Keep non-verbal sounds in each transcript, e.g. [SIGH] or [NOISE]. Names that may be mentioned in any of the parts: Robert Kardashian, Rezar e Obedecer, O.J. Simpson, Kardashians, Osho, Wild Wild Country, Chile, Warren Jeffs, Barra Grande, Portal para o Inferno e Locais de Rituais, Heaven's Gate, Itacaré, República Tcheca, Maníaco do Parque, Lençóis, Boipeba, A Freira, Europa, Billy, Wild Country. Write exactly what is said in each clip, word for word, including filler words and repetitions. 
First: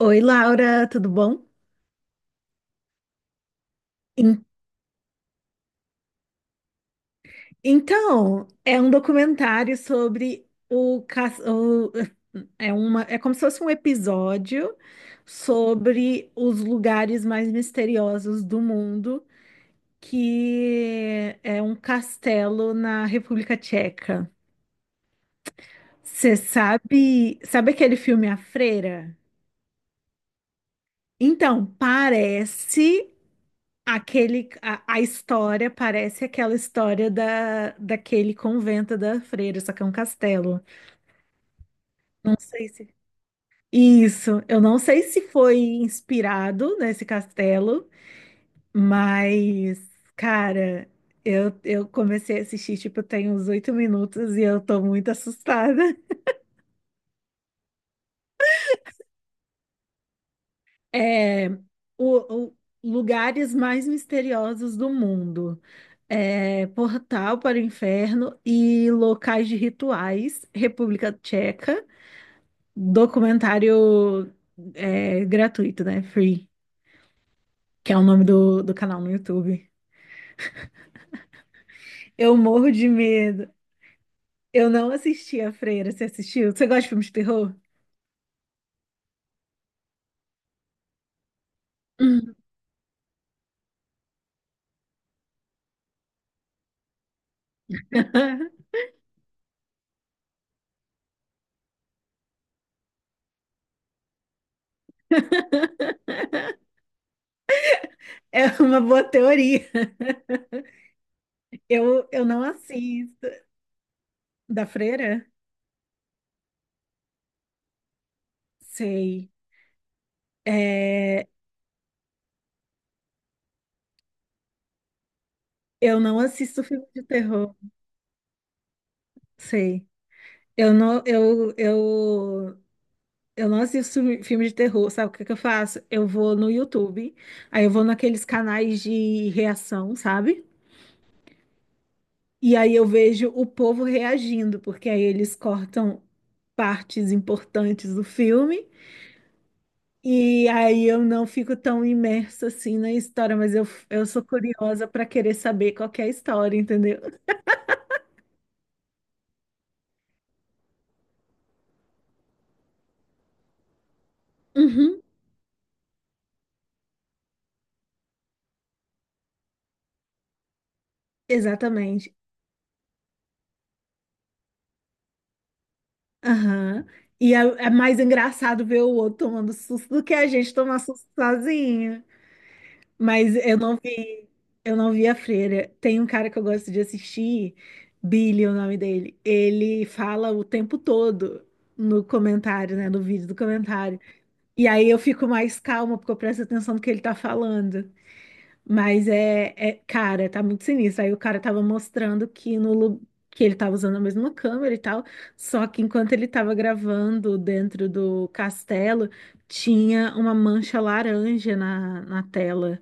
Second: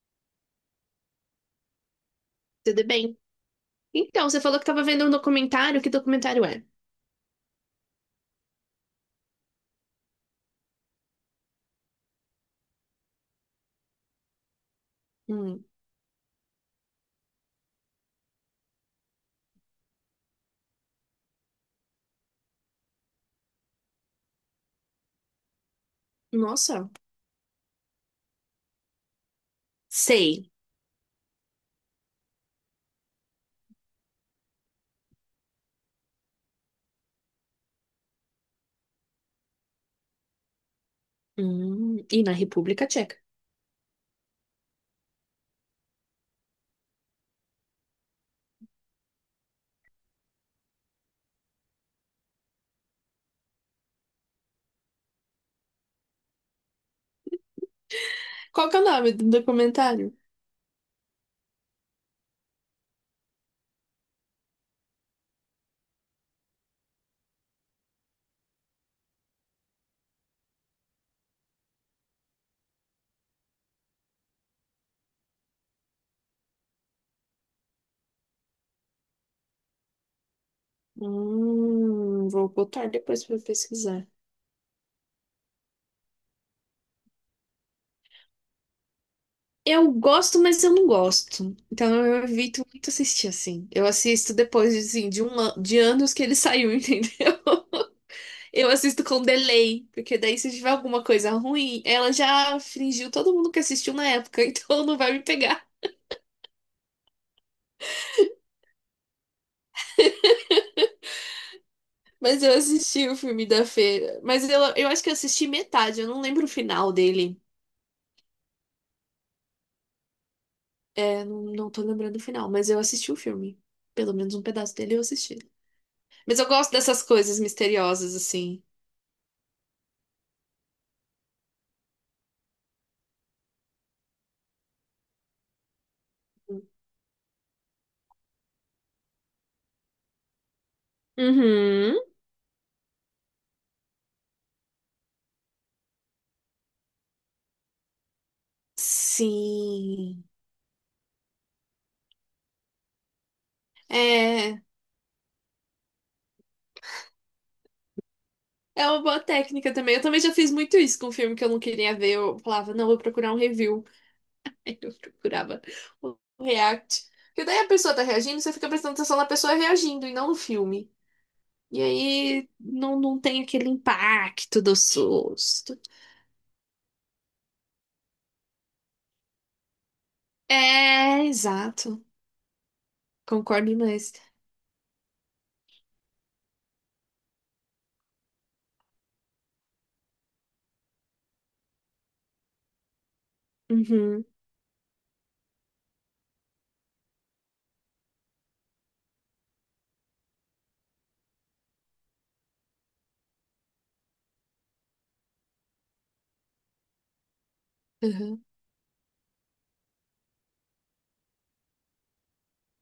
Oi, Laura, tudo bom? Tudo bem? Então, você En- falou que estava vendo um documentário. Que documentário é? Então, é um documentário sobre o, ca- o- é uma, é como se fosse um episódio Hum, sobre os lugares mais misteriosos do mundo, que é um castelo na República Tcheca. Você nossa, sabe, sabe aquele filme A Freira? sei. Então, parece Aquele, a, a história parece aquela história da, daquele convento da freira, só que é um castelo. Hum, e na Não sei República se. Tcheca. Isso, eu não sei se foi inspirado nesse castelo, mas, cara, eu, eu comecei a assistir, tipo, tem uns oito minutos e eu tô muito assustada. Qual que é o nome do documentário? É, o, o- Lugares mais misteriosos do mundo. É, Portal para o Inferno e Locais de Rituais, República Tcheca. Documentário é, gratuito, né? Free, que é o nome do, do canal no YouTube. Hum, Eu vou morro botar de depois para medo. pesquisar. Eu não assisti a Freira. Você assistiu? Você gosta de filmes de terror? Eu gosto, mas eu não gosto. Então eu Hum. evito muito assistir assim. Eu assisto depois assim, de, um, an- de anos que ele saiu, [LAUGHS] entendeu? [LAUGHS] Eu assisto com delay, porque daí se tiver alguma coisa ruim, ela já fingiu todo mundo que assistiu na época, [LAUGHS] então não vai me pegar. É uma boa teoria. Eu, eu não Mas eu assisti o assisto. filme da Feira. Mas eu, Da eu acho que eu Freira? assisti metade, eu não lembro o final dele. Sei. É, É, não, não tô lembrando o final, mas eu assisti o filme. Pelo menos um pedaço dele eu assisti. Eu não Mas eu assisto gosto filme de dessas coisas terror, misteriosas, assim. sei. Eu não, eu, eu, eu não assisto filme filme de terror. Sabe o que que eu faço? Eu vou no YouTube, aí eu vou naqueles canais de reação, sabe? Uhum. E aí eu vejo o povo reagindo, porque aí eles cortam partes importantes do filme. Sim. E aí eu não fico tão imersa assim na história, mas eu, eu sou É, curiosa para querer saber qual que é a história, entendeu? é uma boa técnica também. Eu também já fiz muito isso com um filme que eu não queria ver. Eu falava, não, vou procurar um review. [LAUGHS] Aí eu Uhum, procurava o react. Porque daí a pessoa tá reagindo, você fica prestando atenção na pessoa reagindo e não no filme. E exatamente. aí não, não tem aquele impacto do susto. Aham. E é, é mais engraçado ver o outro tomando susto do que a gente tomar susto É, sozinho. exato. Mas eu Concordo não demais. vi, eu não vi a freira. Tem um cara que eu gosto de assistir, Billy, é o nome dele. Ele fala o tempo todo no comentário, né? No vídeo do comentário. Uhum, E aí eu fico mais calma, porque eu presto atenção no que ele tá falando. Mas é, é, cara, tá muito sinistro. Aí o cara tava mostrando que no lu- que ele tava usando a mesma câmera e tal, só que enquanto ele tava gravando dentro do uhum. castelo, tinha uma mancha laranja na, na tela,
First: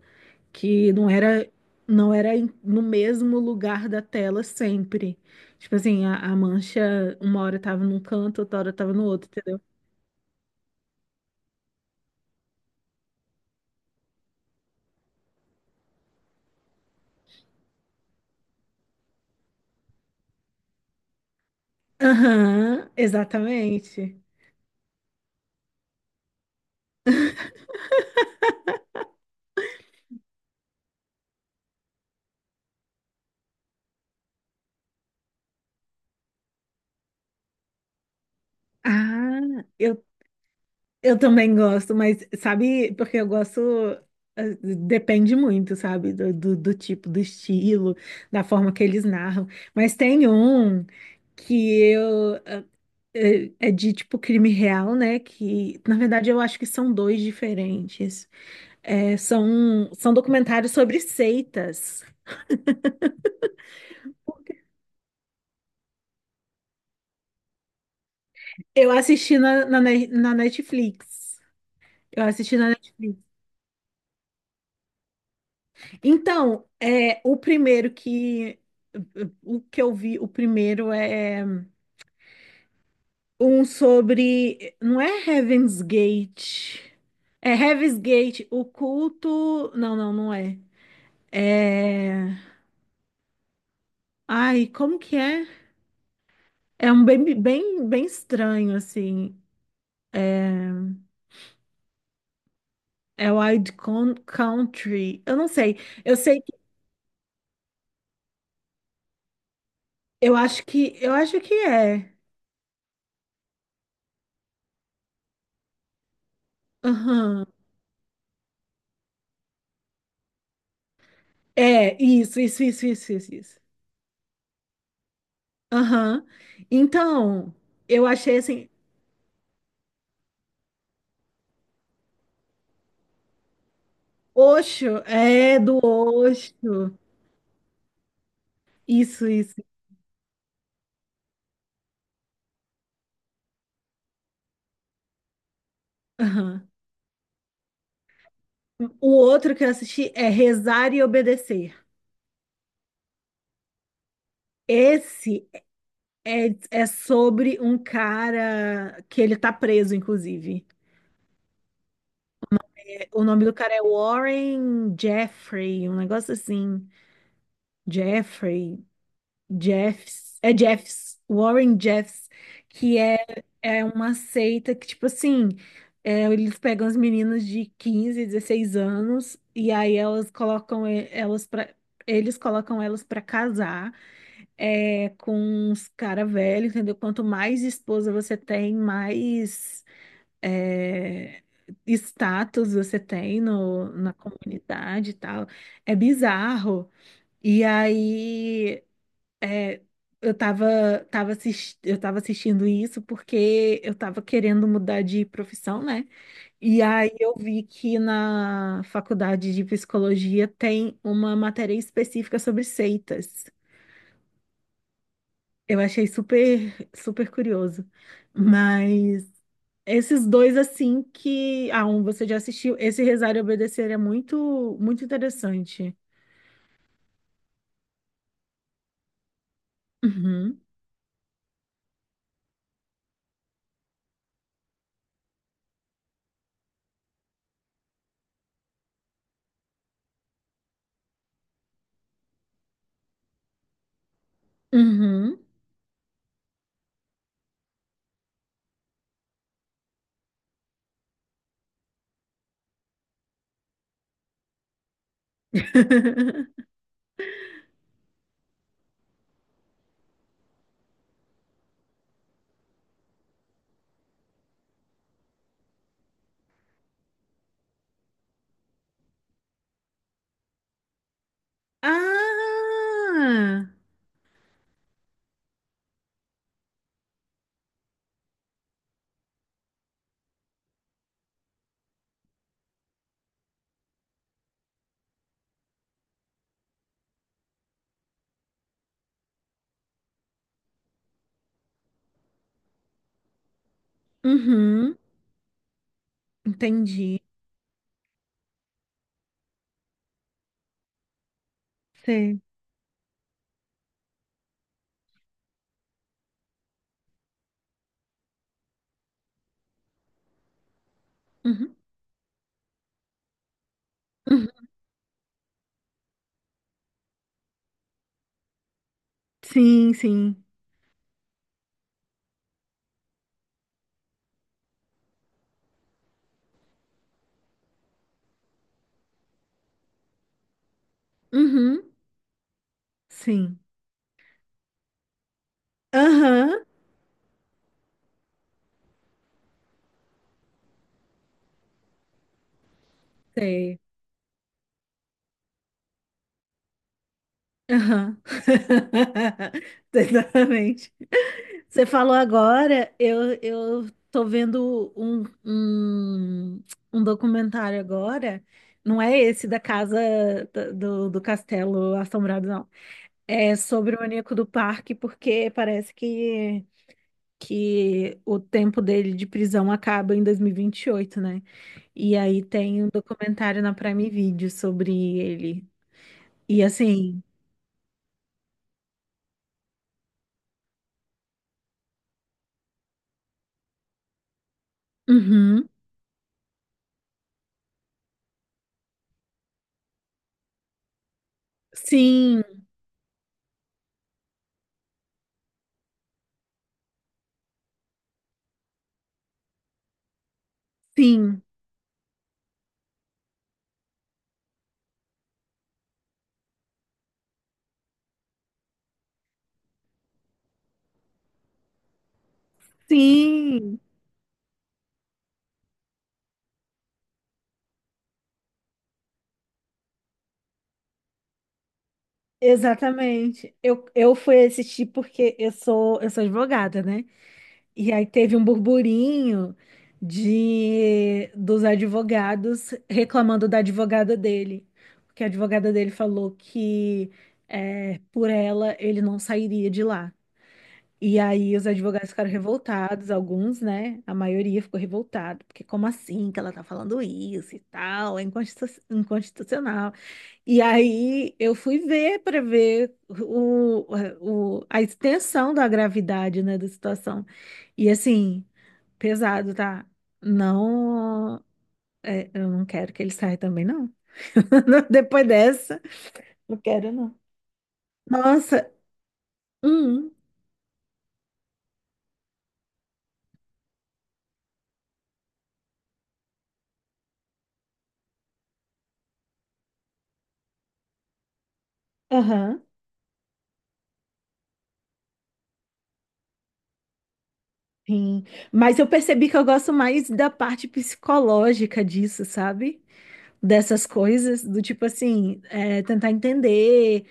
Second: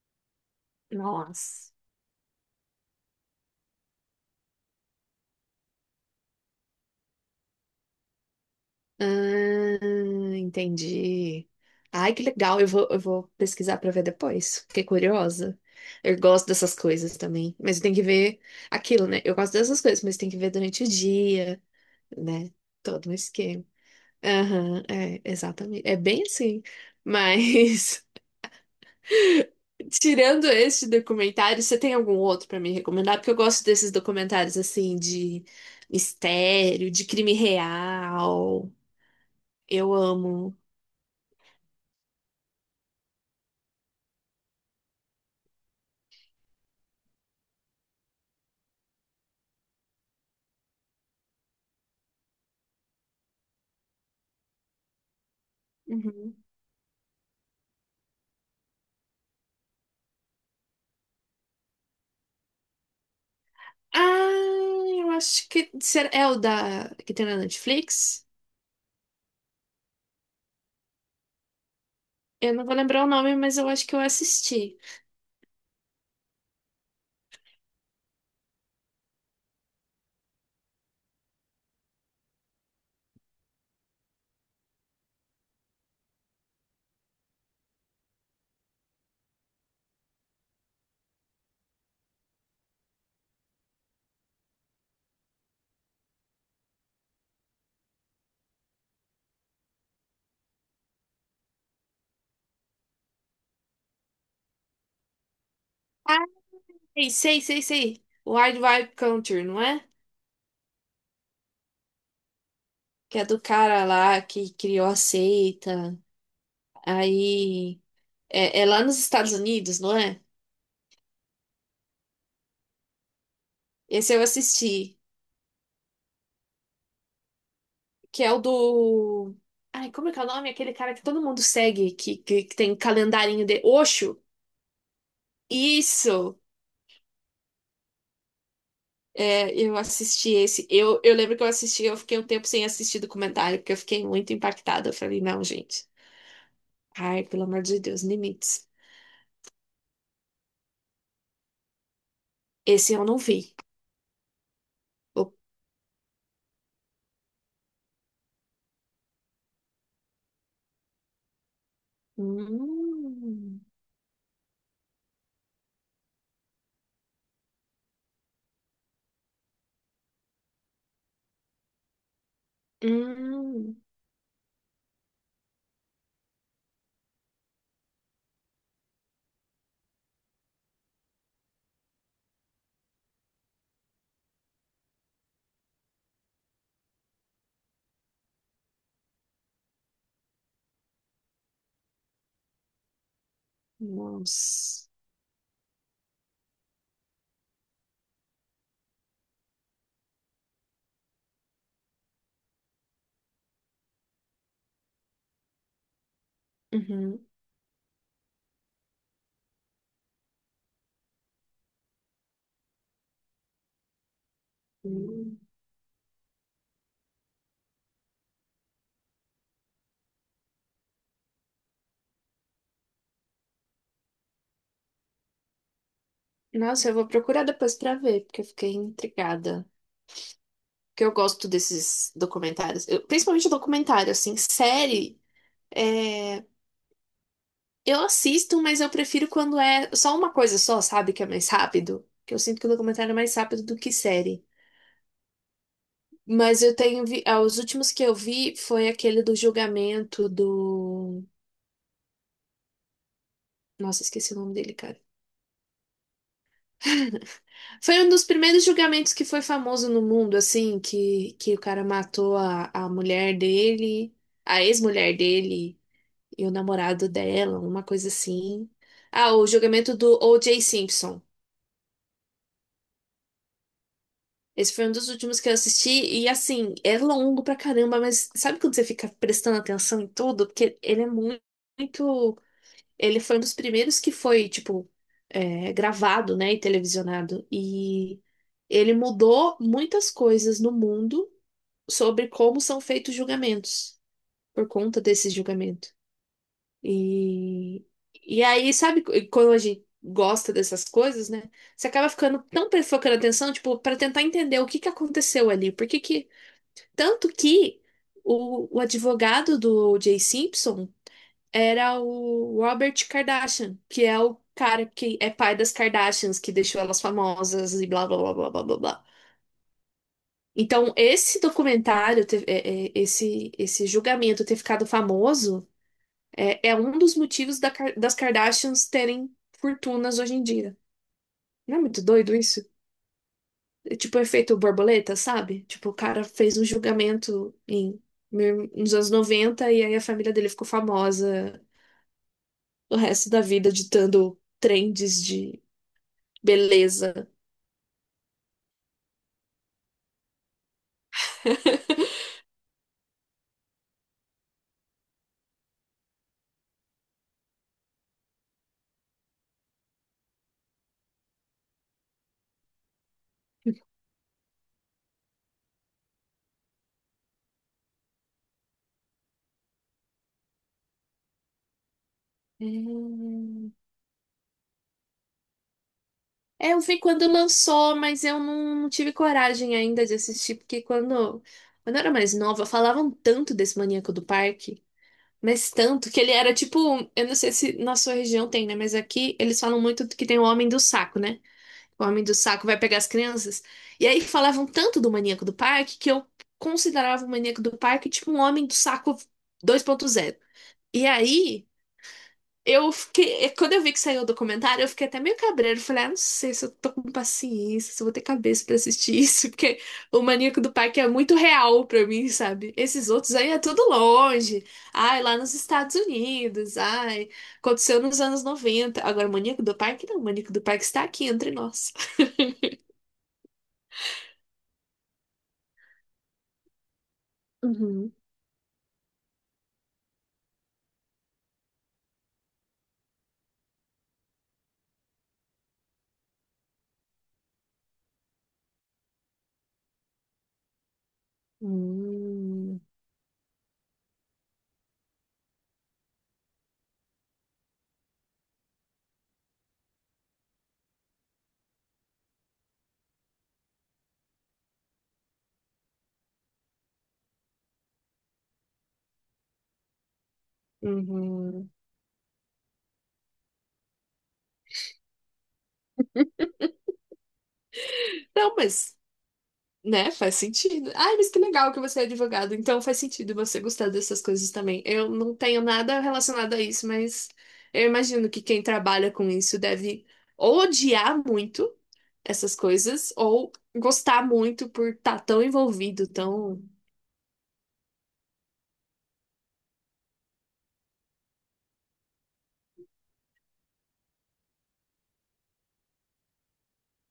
que não era Nossa. não era em- no mesmo lugar da tela sempre. Tipo assim, a, a mancha uma hora tava num canto, outra hora tava no outro, entendeu? Ah, entendi. Ai, que legal. Eu vou, eu vou pesquisar para ver depois. Fiquei curiosa. Eu gosto dessas coisas também. Mas tem que ver aquilo, né? Eu gosto dessas coisas, mas tem que ver durante o dia, né? Aham, Todo um esquema. exatamente. Aham, é, exatamente. É bem assim. Mas. [LAUGHS] Tirando este documentário, você tem algum outro pra me recomendar? Porque eu gosto desses documentários assim de mistério, de crime real. Ah, Eu eu amo. Eu também gosto, mas sabe, porque eu gosto, eh, depende muito, sabe, do, do, do tipo, do estilo, da forma que eles narram. Mas tem um que eu, eh, é de tipo crime real, né? Que na verdade Uhum. eu acho que são dois diferentes. É, são, são documentários sobre seitas. Ah, eu acho que será- é o da que tem na Netflix. Eu assisti na, na, Ne- na Netflix. Eu Eu assisti não na vou lembrar o Netflix. nome, mas eu acho que eu assisti. Então, é, o primeiro que o que eu vi, o primeiro é um sobre, não é Heaven's Gate. É Heaven's Gate, o culto. Não, não, não é. É. Ai, como que é? É um bem, bem, bem estranho, assim. É Wild Con- Country. Eu não sei. Eu Ah, sei que. sei, sei, sei. sei. Wild Wild Country, não é? Eu acho que. Eu acho que é. Que é do cara lá que criou a seita. Aham. Aí é, é lá nos Estados Unidos, não é? É, isso, isso, isso, isso, isso, isso. Esse eu assisti. Aham. Então, eu Que é achei o assim, do. Ai, como é que é o nome? Aquele cara que todo mundo segue, que, que, que tem calendarinho de Osho. Osho, é do Isso! Osho. Isso, É, isso. eu assisti esse. Eu, eu lembro que eu assisti, eu fiquei um tempo sem assistir documentário, porque eu fiquei muito impactada. Eu falei, não, gente. Aham. Ai, pelo amor de Deus, limites. O outro que eu assisti é Rezar e Obedecer. Esse eu não vi. Eu- Esse é, é sobre um cara que ele tá preso, inclusive. É, o nome do Hum, cara é Warren Jeffrey, um negócio assim. Jeffrey. Jeffs, é Jeffs, Warren Jeffs, que é, hum, é uma seita que, tipo assim, é, eles pegam as meninas de quinze, dezesseis anos e aí elas colocam e- elas pra eles colocam elas pra casar, é, com uns cara velho, entendeu? Quanto mais esposa você tem, mais é, status você tem no, na nossa. comunidade e tal. É bizarro. E aí eu tava, tava assis- eu tava assistindo isso porque eu tava querendo mudar de profissão, né? E aí Uhum. eu vi que na faculdade de psicologia tem uma matéria específica sobre seitas. Hum. Eu achei super, super curioso. Mas esses dois, assim, que... Ah, um você já assistiu. Esse Rezar e Obedecer é muito, muito interessante. Nossa, eu vou procurar depois pra ver, porque eu fiquei intrigada. Uhum. Que eu gosto desses documentários. Eu- principalmente documentário, assim, série. É, eu assisto, mas eu prefiro quando é só uma coisa só, sabe? Que é mais rápido. Que eu sinto que o documentário é mais rápido do que série. Uhum. Mas eu tenho vi... ah, os últimos que eu vi foi aquele do julgamento do. Nossa, esqueci o nome dele, cara. [LAUGHS] Foi um dos primeiros julgamentos que foi famoso no mundo, assim, que, que o cara matou a, a mulher dele, a ex-mulher dele, e o namorado dela, uma coisa assim. Ah, o julgamento do O J. Simpson. Ah! Esse foi um dos últimos que eu assisti, e assim, é longo pra caramba, mas sabe quando você fica prestando atenção em tudo? Porque ele é muito. muito- Ele foi um dos primeiros que foi, tipo, é, gravado, né, e televisionado. E ele mudou muitas coisas no mundo sobre como são feitos julgamentos, por Uhum. conta desses julgamentos. Entendi. E, e aí, sabe, qu- quando a gente gosta dessas coisas, né? Você acaba Sei. ficando tão pre- focando atenção, tipo, para tentar entender o que que aconteceu ali. Por que que. Tanto que o, o advogado do O J. Simpson Uhum. era o Robert Kardashian, que é o Uhum. cara que é pai das Kardashians, que deixou elas famosas e blá blá blá blá blá blá. blá. Sim, sim. Então, esse documentário, ter- é, é, esse, esse julgamento ter ficado famoso. É, é um dos motivos da Kar- das Kardashians terem fortunas hoje em dia. Não é Uhum. muito doido isso? Sim. É tipo o efeito borboleta, sabe? Tipo, o cara Aham. fez um julgamento em, mil- nos anos noventa e aí a família dele ficou famosa o resto da vida Sei. ditando trends de beleza. Aham. [LAUGHS] Exatamente. Você [LAUGHS] falou agora, eu, eu tô vendo um, um, um documentário agora. Não é esse da casa da- do, do Castelo Assombrado, não. É sobre o Maníaco do Parque, porque parece que, que o tempo dele de prisão acaba em dois mil e e vinte e oito, né? E aí tem um documentário Hum. na Prime Video sobre ele. E É, eu vi assim, quando lançou, mas eu não, não tive coragem ainda de assistir, porque quando, quando eu era mais nova, falavam tanto desse Maníaco do Parque. uhum, Mas tanto que ele era tipo, eu não sei se na sua região tem, né? Mas aqui eles falam muito que tem o homem do saco, né? O homem do sim, saco vai pegar as crianças. E aí falavam tanto do maníaco do parque que eu considerava o maníaco do parque tipo um homem do saco dois ponto zero. E sim, aí eu fiquei. é, Quando eu vi que saiu o documentário, eu fiquei até meio cabreiro. Falei, ah, não sei se eu tô com paciência, se eu vou ter cabeça pra assistir isso, [LAUGHS] porque o Maníaco do Parque é muito real pra mim, sabe? Esses outros aí é sim, tudo longe. Ai, lá nos Estados Unidos. Ai, aconteceu nos anos noventa. Agora, o Maníaco do Parque não. O Maníaco do Parque está aqui entre nós. exatamente. Eu, eu fui assistir porque eu sou, eu sou advogada, né? E aí Uhum. teve um burburinho de dos advogados reclamando da advogada dele, porque a advogada dele falou que é, por ela ele não sairia de lá. E aí os advogados ficaram Hum. revoltados, alguns, né? A maioria ficou revoltada, porque como assim que ela tá falando isso e tal? É inconstitu- inconstitucional. E aí eu fui ver para ver o, o- a extensão da gravidade, né, da situação. E assim, pesado, tá? Não, Uhum. é, eu não quero que ele saia também, não. [LAUGHS] Depois dessa, não quero, não. Não, Nossa, mas né? hum, Faz sentido. Ai, mas que legal que você é advogado. Então faz sentido você gostar dessas coisas também. Eu não tenho nada relacionado a isso, mas eu imagino que quem trabalha com isso deve ou odiar muito essas aham. coisas ou gostar muito por estar tão envolvido, tão. Sim, mas eu percebi que eu gosto mais da parte psicológica disso, sabe? Dessas coisas, do tipo assim, é, tentar entender,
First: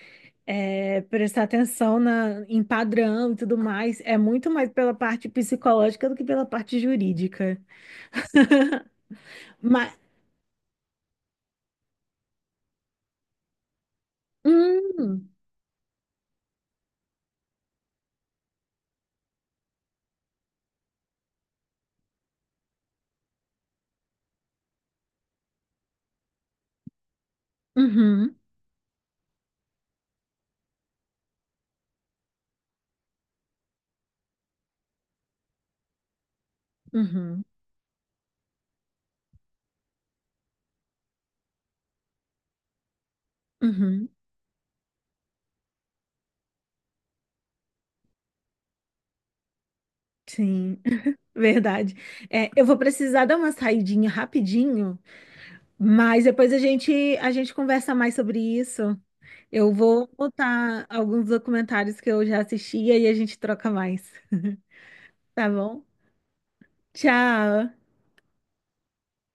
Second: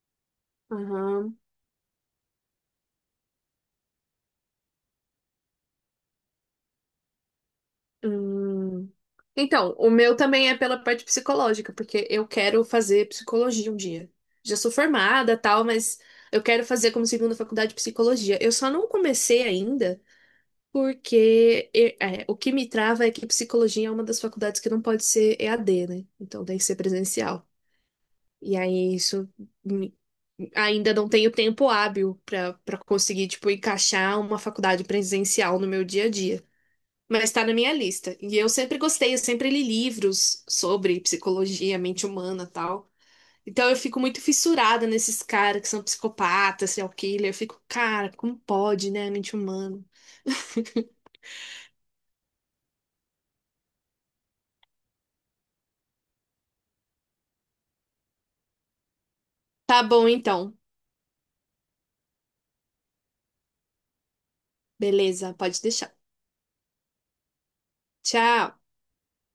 é, Aham. prestar atenção na, em padrão e tudo mais. É muito mais pela parte psicológica do que pela parte jurídica. Hum. Então, o Mas, meu também é pela parte psicológica, porque eu quero fazer psicologia um dia. Já sou hum, formada, tal, mas eu quero fazer como segunda faculdade de psicologia. Eu só não comecei ainda. Porque e- é, o que me trava é que psicologia é uma das faculdades que não pode ser E A D, né? Então tem que ser presencial. uhum, E aí isso me- ainda não tenho tempo hábil para para conseguir tipo encaixar uma faculdade presencial no meu dia a dia. Mas uhum, está na minha lista. E eu sempre gostei, eu sempre li livros sobre psicologia, mente humana, tal. Então eu fico uhum, muito fissurada nesses caras que são psicopatas, serial killer. Eu fico, cara, como pode, né, a mente humana? sim, [LAUGHS] [LAUGHS] verdade. É, eu vou precisar dar uma saidinha rapidinho, mas depois a gente, a gente conversa mais sobre isso. Eu Tá bom, vou então. botar alguns documentários que eu já assisti e aí a gente troca mais, Beleza, tá pode bom? deixar. Tchau! Tchau!